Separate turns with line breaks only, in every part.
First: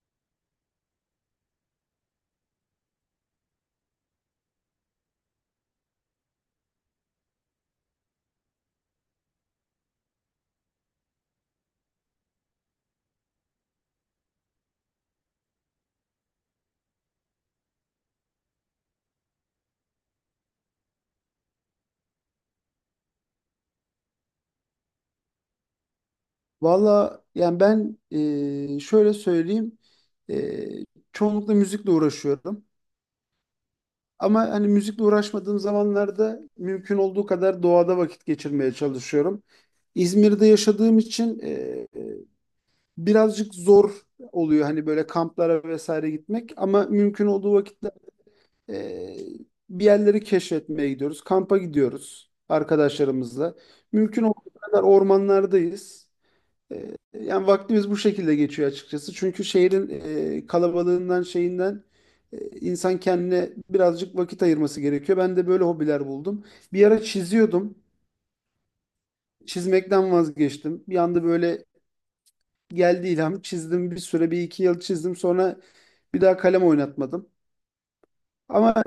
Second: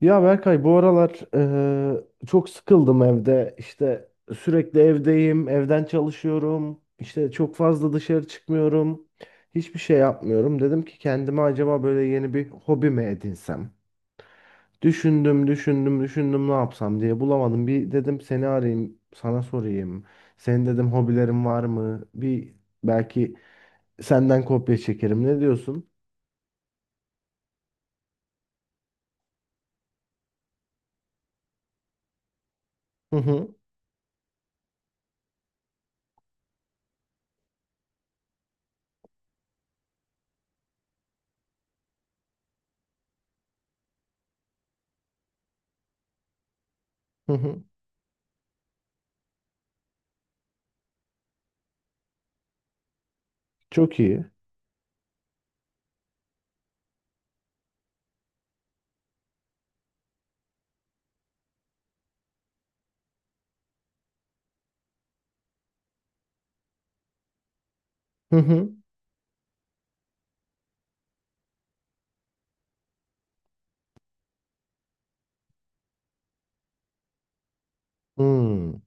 Ya Berkay bu aralar çok sıkıldım evde. İşte sürekli evdeyim, evden çalışıyorum. İşte çok fazla dışarı çıkmıyorum. Hiçbir şey yapmıyorum. Dedim ki kendime acaba böyle yeni bir hobi mi edinsem? Düşündüm, düşündüm, düşündüm ne yapsam diye bulamadım. Bir dedim seni arayayım, sana sorayım. Senin dedim hobilerin var mı? Bir belki senden kopya çekerim. Ne diyorsun?
Valla yani ben şöyle söyleyeyim e, çoğunlukla müzikle uğraşıyorum.
Hı hı,
Ama hani müzikle uğraşmadığım zamanlarda mümkün olduğu kadar doğada vakit geçirmeye çalışıyorum. İzmir'de yaşadığım için e, birazcık zor oluyor hani böyle kamplara vesaire gitmek. Ama mümkün
hı
olduğu
hı.
vakitte e, bir yerleri keşfetmeye gidiyoruz. Kampa gidiyoruz arkadaşlarımızla.
Çok
Mümkün
iyi.
olduğu kadar ormanlardayız. Yani vaktimiz bu şekilde geçiyor açıkçası. Çünkü şehrin kalabalığından şeyinden insan kendine birazcık vakit ayırması gerekiyor. Ben de böyle hobiler buldum. Bir ara çiziyordum.
Hı hı.
Çizmekten vazgeçtim. Bir anda böyle geldi ilham. Çizdim bir süre bir iki yıl çizdim. Sonra bir daha kalem oynatmadım. Ama
Hmm.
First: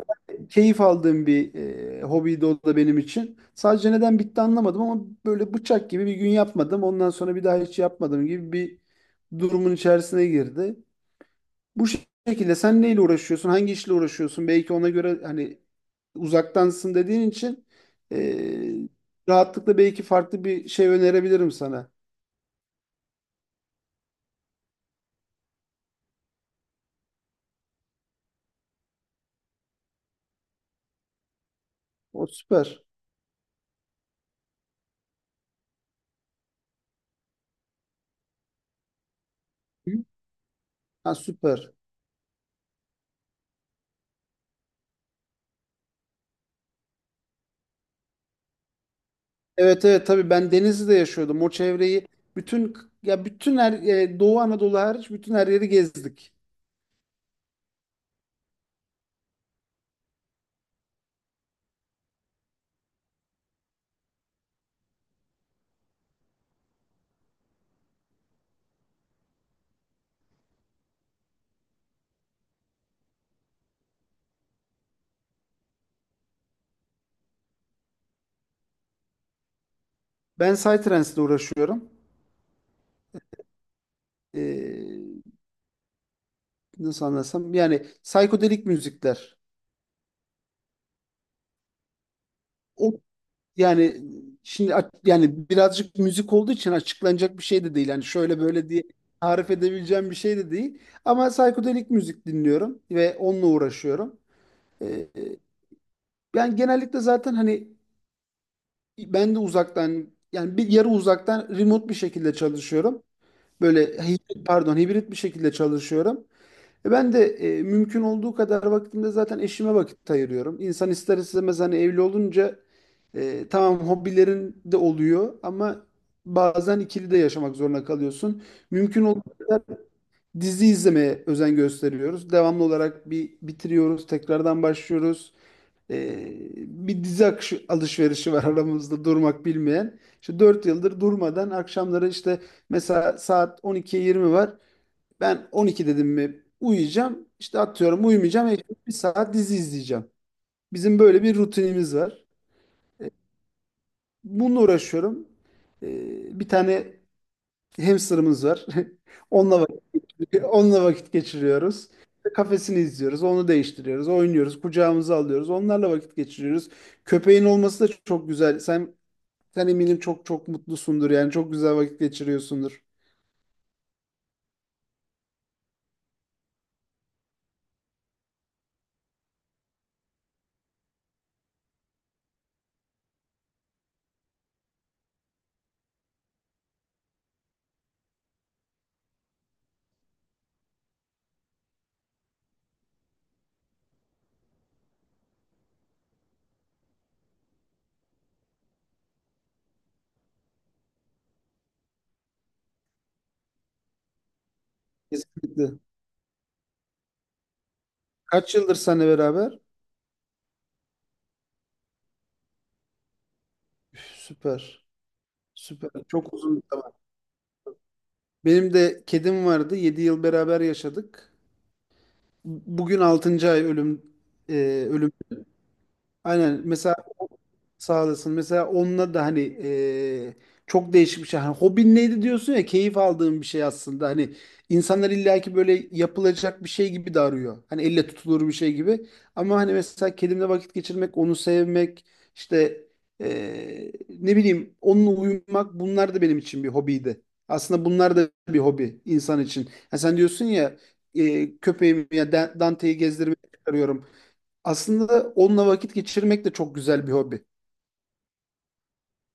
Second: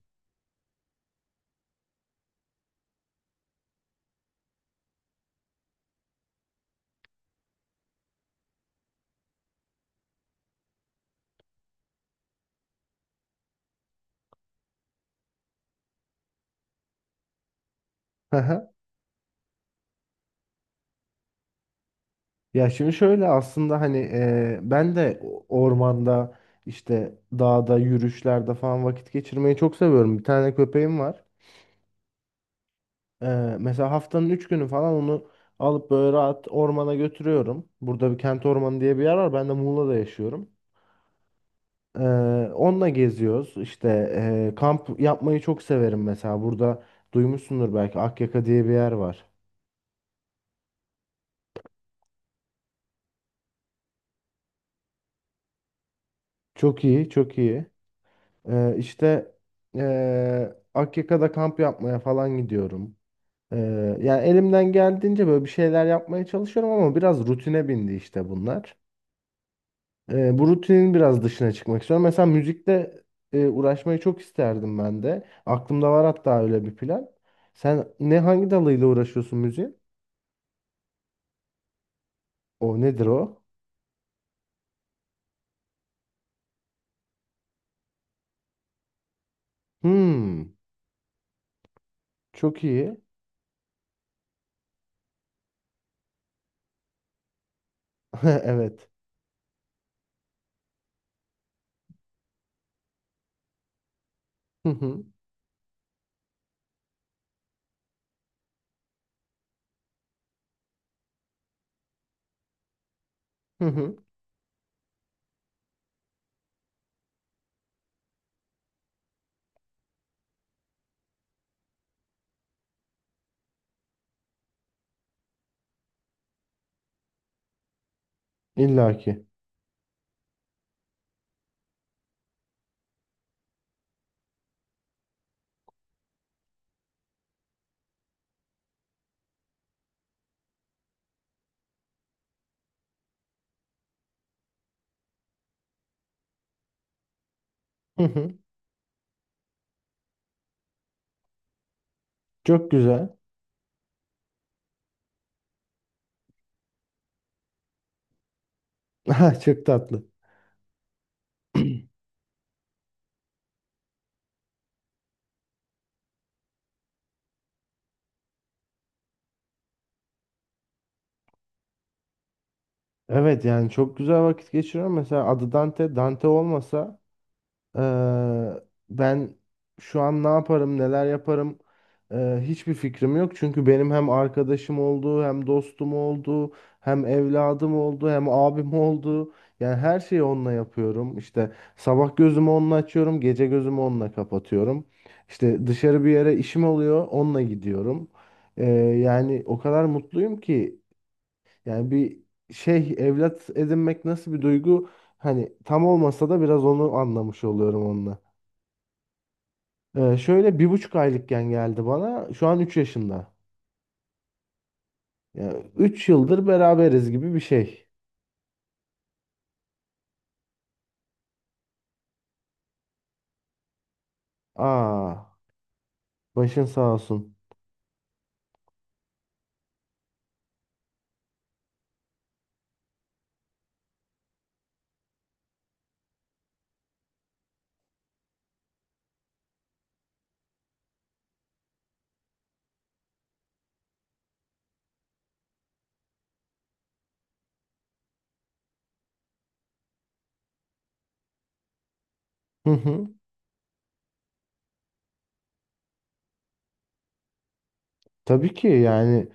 keyif aldığım bir hobiydi o da benim için. Sadece neden bitti anlamadım ama böyle bıçak gibi bir gün yapmadım. Ondan sonra bir daha hiç yapmadım gibi bir durumun içerisine girdi. Bu şekilde sen neyle uğraşıyorsun, hangi işle uğraşıyorsun? Belki ona göre hani uzaktansın dediğin için eee, rahatlıkla belki farklı bir şey önerebilirim sana.
Ya şimdi şöyle aslında hani ben de ormanda işte dağda yürüyüşlerde falan vakit geçirmeyi çok seviyorum. Bir tane köpeğim var.
O süper.
E, mesela haftanın 3 günü falan onu alıp böyle rahat ormana götürüyorum. Burada bir kent ormanı diye bir yer var. Ben de
Hı?
Muğla'da yaşıyorum.
Ha, süper.
E, onunla geziyoruz. İşte kamp yapmayı çok severim mesela. Burada duymuşsundur belki Akyaka diye bir yer var.
Evet, evet, tabii ben Denizli'de yaşıyordum. O çevreyi bütün ya bütün her Doğu Anadolu hariç bütün her yeri gezdik.
Çok iyi, çok iyi. İşte Akyaka'da kamp yapmaya falan gidiyorum. Yani elimden geldiğince böyle bir şeyler yapmaya çalışıyorum ama biraz rutine bindi işte bunlar. Bu rutinin biraz dışına çıkmak istiyorum. Mesela müzikle uğraşmayı çok isterdim ben de. Aklımda var hatta öyle bir plan. Sen ne hangi dalıyla uğraşıyorsun müziğin?
Ben Psytrance'le uğraşıyorum.
O nedir o?
Eee, nasıl anlasam, yani psikodelik müzikler.
Hmm, çok
O,
iyi.
yani şimdi yani birazcık müzik olduğu için açıklanacak bir şey de değil. Yani şöyle böyle diye
Evet.
tarif edebileceğim bir şey de değil. Ama psikodelik müzik dinliyorum ve onunla uğraşıyorum.
Hı
Ee,
hı.
e, ben genellikle zaten hani ben de uzaktan, yani bir yarı uzaktan remote bir şekilde çalışıyorum.
Hı
Böyle
hı.
hibrit, pardon, hibrit bir şekilde çalışıyorum. Ben de mümkün olduğu kadar vaktimde zaten eşime vakit ayırıyorum. İnsan ister istemez hani evli olunca tamam, hobilerin de oluyor ama bazen ikili de yaşamak zorunda kalıyorsun.
İlla
Mümkün olduğu
ki.
kadar dizi izlemeye özen gösteriyoruz. Devamlı olarak bir bitiriyoruz, tekrardan başlıyoruz. E, Bir dizi alışverişi var aramızda durmak bilmeyen. İşte 4 yıldır durmadan akşamları, işte mesela saat 12'ye 20 var. Ben 12 dedim mi uyuyacağım. İşte
Hı
atıyorum
hı.
uyumayacağım. Bir saat dizi izleyeceğim. Bizim böyle bir rutinimiz var.
Çok
E,
güzel.
Bununla uğraşıyorum. Bir tane hamsterımız var. Onunla
Çok tatlı.
onunla vakit geçiriyoruz. İşte kafesini izliyoruz. Onu değiştiriyoruz. Oynuyoruz. Kucağımıza alıyoruz. Onlarla vakit geçiriyoruz. Köpeğin olması da çok güzel. Sen eminim çok çok mutlusundur. Yani çok güzel vakit geçiriyorsundur.
Evet yani çok güzel vakit geçiriyorum. Mesela adı Dante. Dante olmasa eee, ben şu an ne yaparım, neler yaparım hiçbir fikrim yok. Çünkü benim hem arkadaşım oldu, hem dostum oldu, hem evladım oldu, hem abim oldu. Yani her şeyi onunla yapıyorum. İşte sabah gözümü onunla açıyorum, gece gözümü onunla kapatıyorum. İşte dışarı bir yere işim oluyor, onunla gidiyorum. Eee, yani o kadar mutluyum ki. Yani bir şey evlat edinmek nasıl bir duygu? Hani
Kesinlikle.
tam olmasa da biraz onu anlamış oluyorum onunla.
Kaç yıldır seninle beraber?
Şöyle 1,5 aylıkken geldi bana. Şu an 3 yaşında.
Üf, süper.
Yani
Süper.
3
Çok
yıldır
uzun bir
beraberiz gibi bir şey.
Benim de kedim vardı. 7 yıl beraber yaşadık. Bugün altıncı ay ölümden.
Aa,
Aynen,
başın sağ
mesela,
olsun.
sağ olasın. Mesela onunla da hani çok değişik bir şey. Hani hobin neydi diyorsun ya, keyif aldığın bir şey aslında. Hani insanlar illaki böyle yapılacak bir şey gibi de arıyor. Hani elle tutulur bir şey gibi. Ama hani mesela kedimle vakit geçirmek, onu sevmek, işte ne bileyim, onunla uyumak, bunlar da benim için bir hobiydi. Aslında bunlar da bir hobi insan için. Ha sen diyorsun ya köpeğimi ya Dante'yi gezdirmeye çıkarıyorum. Aslında onunla vakit geçirmek de çok güzel bir hobi.
Tabii ki yani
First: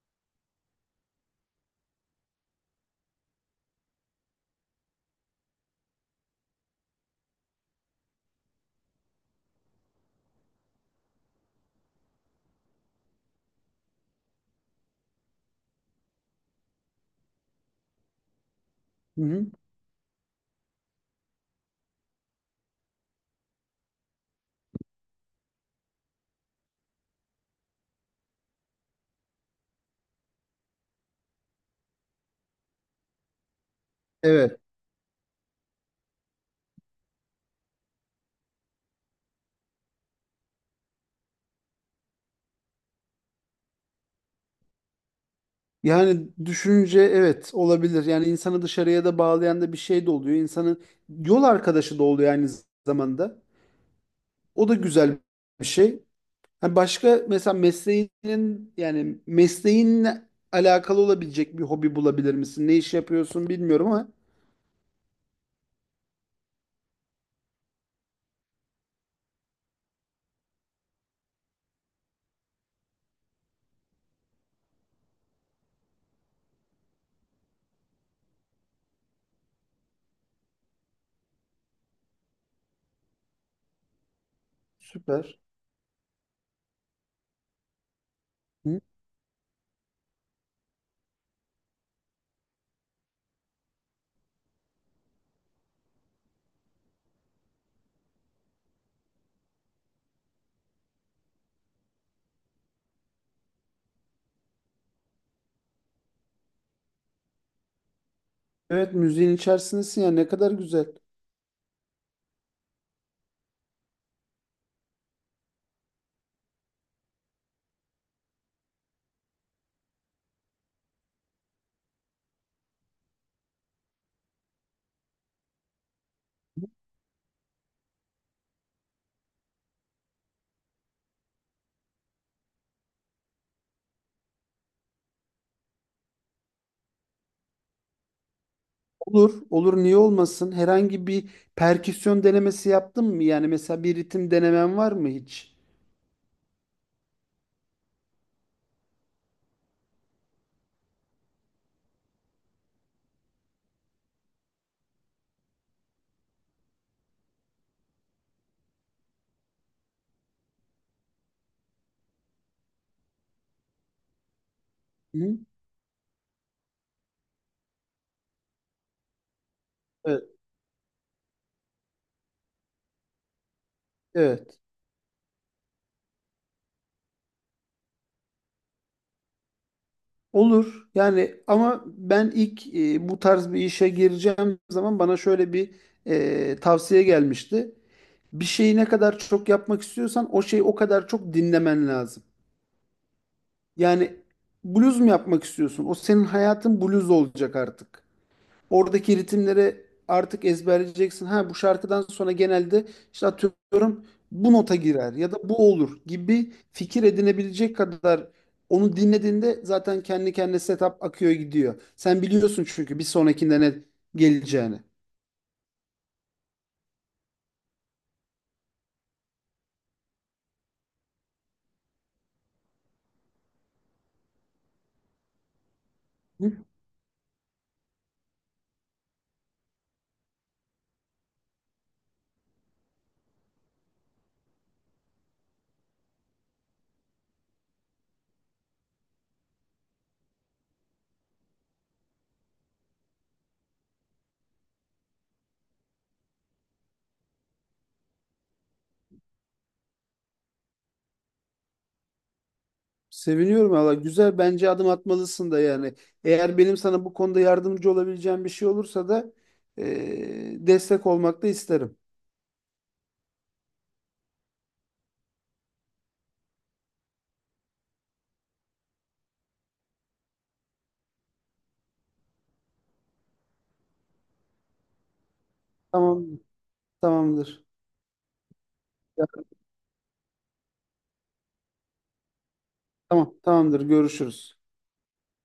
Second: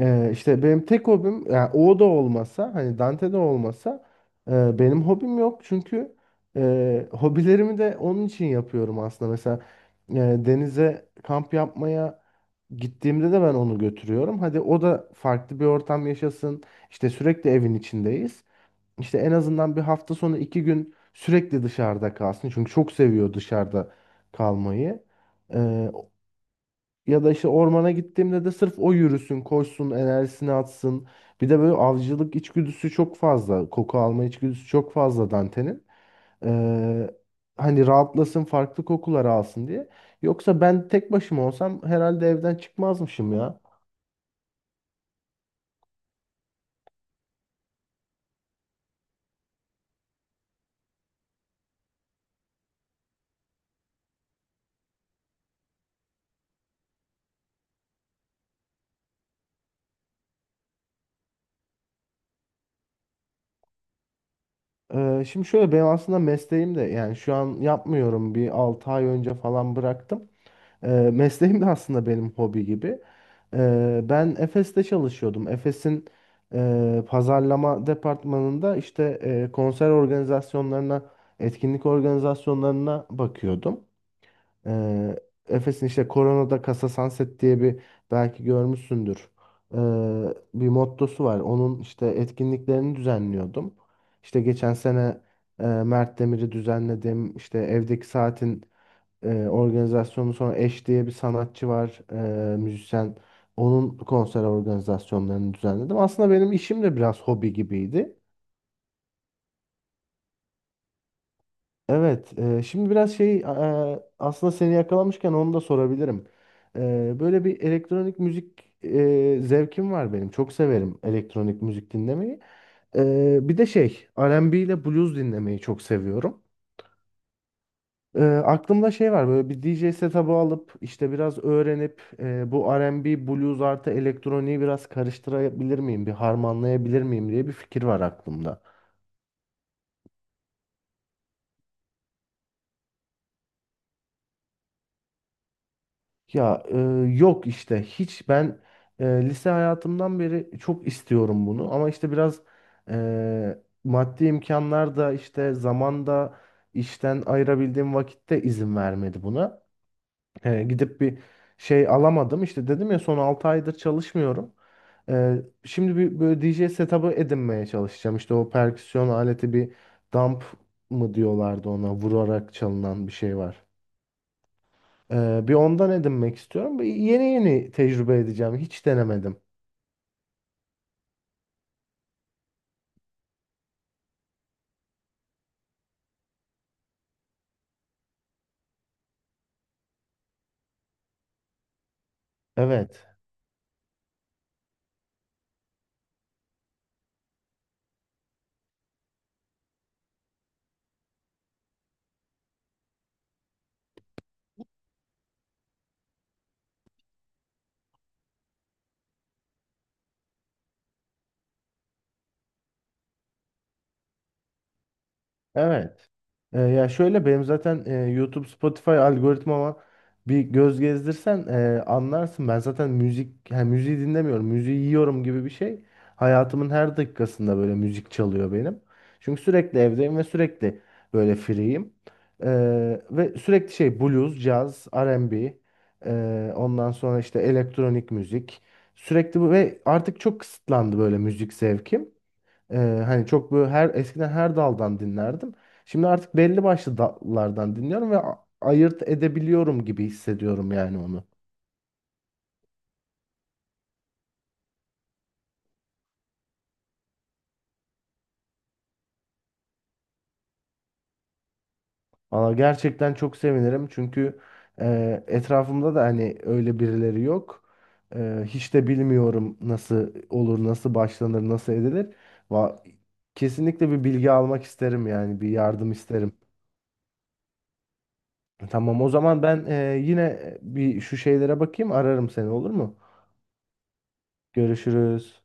işte benim tek hobim yani o da olmasa hani Dante de olmasa benim hobim yok çünkü hobilerimi de onun için yapıyorum aslında. Mesela e, denize kamp yapmaya gittiğimde de ben onu götürüyorum. Hadi o da farklı bir ortam yaşasın. İşte sürekli evin içindeyiz. İşte
Hı
en
hı.
azından bir hafta sonu 2 gün sürekli dışarıda kalsın. Çünkü çok seviyor dışarıda kalmayı. E, ya da işte ormana gittiğimde de sırf o yürüsün, koşsun, enerjisini atsın. Bir de böyle avcılık içgüdüsü çok fazla. Koku alma
Evet.
içgüdüsü çok fazla Dante'nin. Ee, hani rahatlasın, farklı kokular alsın diye. Yoksa ben tek başıma olsam herhalde evden çıkmazmışım ya.
Yani düşünce evet, olabilir. Yani insanı dışarıya da bağlayan da bir şey de oluyor. İnsanın yol arkadaşı da oluyor aynı zamanda. O da güzel bir şey. Ha başka, mesela mesleğinin, yani mesleğinle alakalı olabilecek bir hobi bulabilir misin? Ne iş yapıyorsun bilmiyorum ama
Şimdi şöyle benim aslında mesleğim de yani şu an yapmıyorum. Bir 6 ay önce falan bıraktım. Ee, mesleğim de aslında benim hobi gibi. Ben Efes'te çalışıyordum. Efes'in pazarlama departmanında işte konser organizasyonlarına, etkinlik organizasyonlarına bakıyordum. Ee,
süper.
Efes'in işte Corona'da Casa Sunset diye bir belki
Hı.
görmüşsündür. Ee, bir mottosu var. Onun işte etkinliklerini düzenliyordum. İşte geçen sene Mert Demir'i düzenledim. İşte evdeki saatin organizasyonu sonra Eş diye bir sanatçı var, müzisyen. Onun konser organizasyonlarını düzenledim. Aslında benim işim de biraz hobi gibiydi.
Evet, müziğin içerisindesin ya, ne kadar güzel.
Evet, şimdi biraz şey aslında seni yakalamışken onu da sorabilirim. E, böyle bir elektronik müzik zevkim var benim. Çok severim elektronik müzik dinlemeyi. E, bir de şey R&B ile blues dinlemeyi çok seviyorum. E, aklımda şey var böyle bir DJ setup'ı alıp işte biraz öğrenip bu R&B, blues artı elektroniği biraz karıştırabilir miyim, bir harmanlayabilir miyim diye bir fikir var aklımda.
Olur, olur, niye olmasın? Herhangi bir perküsyon denemesi yaptın mı? Yani mesela bir ritim denemen var mı hiç?
Ya yok işte hiç ben lise hayatımdan beri çok istiyorum bunu ama işte biraz e, maddi imkanlar da işte zamanda işten ayırabildiğim vakitte izin vermedi buna. E, gidip bir şey alamadım. İşte dedim ya son 6 aydır çalışmıyorum. E,
Hı?
şimdi bir böyle D J setup'ı edinmeye çalışacağım. İşte o perküsyon aleti bir
Evet,
dump mı diyorlardı ona vurarak çalınan bir şey var.
evet.
E, bir ondan edinmek istiyorum. Bir yeni yeni tecrübe edeceğim. Hiç denemedim.
Olur. Yani ama ben ilk bu tarz bir işe gireceğim zaman bana şöyle bir tavsiye gelmişti. Bir şeyi ne kadar çok yapmak istiyorsan o şeyi o kadar çok dinlemen lazım.
Evet.
Yani bluz mu yapmak istiyorsun? O senin hayatın bluz olacak artık. Oradaki ritimleri artık ezberleyeceksin. Ha bu şarkıdan sonra genelde işte atıyorum bu nota girer ya da bu olur gibi fikir edinebilecek kadar onu dinlediğinde zaten kendi kendine setup akıyor gidiyor. Sen biliyorsun çünkü bir sonrakinde ne geleceğini.
Evet. E, ya şöyle benim zaten YouTube, Spotify algoritmama bir göz gezdirsen anlarsın. Ben zaten müzik, yani müziği dinlemiyorum, müziği yiyorum gibi bir şey.
Hı?
Hayatımın her dakikasında böyle müzik çalıyor benim. Çünkü sürekli evdeyim ve sürekli böyle free'yim. E, ve sürekli şey blues, caz, R&B, ondan sonra işte elektronik müzik. Sürekli bu ve artık çok kısıtlandı böyle müzik zevkim. Ee, hani çok böyle her eskiden her daldan dinlerdim. Şimdi artık belli başlı dallardan dinliyorum ve ayırt edebiliyorum gibi hissediyorum yani onu.
Seviniyorum valla. Güzel, bence adım atmalısın da yani. Eğer benim sana bu konuda yardımcı olabileceğim bir şey olursa da destek olmak da isterim.
Valla gerçekten çok sevinirim çünkü etrafımda da hani öyle birileri yok. E, hiç de bilmiyorum nasıl olur, nasıl başlanır, nasıl edilir. Va kesinlikle bir bilgi almak isterim yani bir yardım isterim.
Tamam, tamamdır.
Tamam o
Ya,
zaman ben yine bir şu şeylere bakayım ararım seni olur mu?
tamam, tamamdır. Görüşürüz.
Görüşürüz.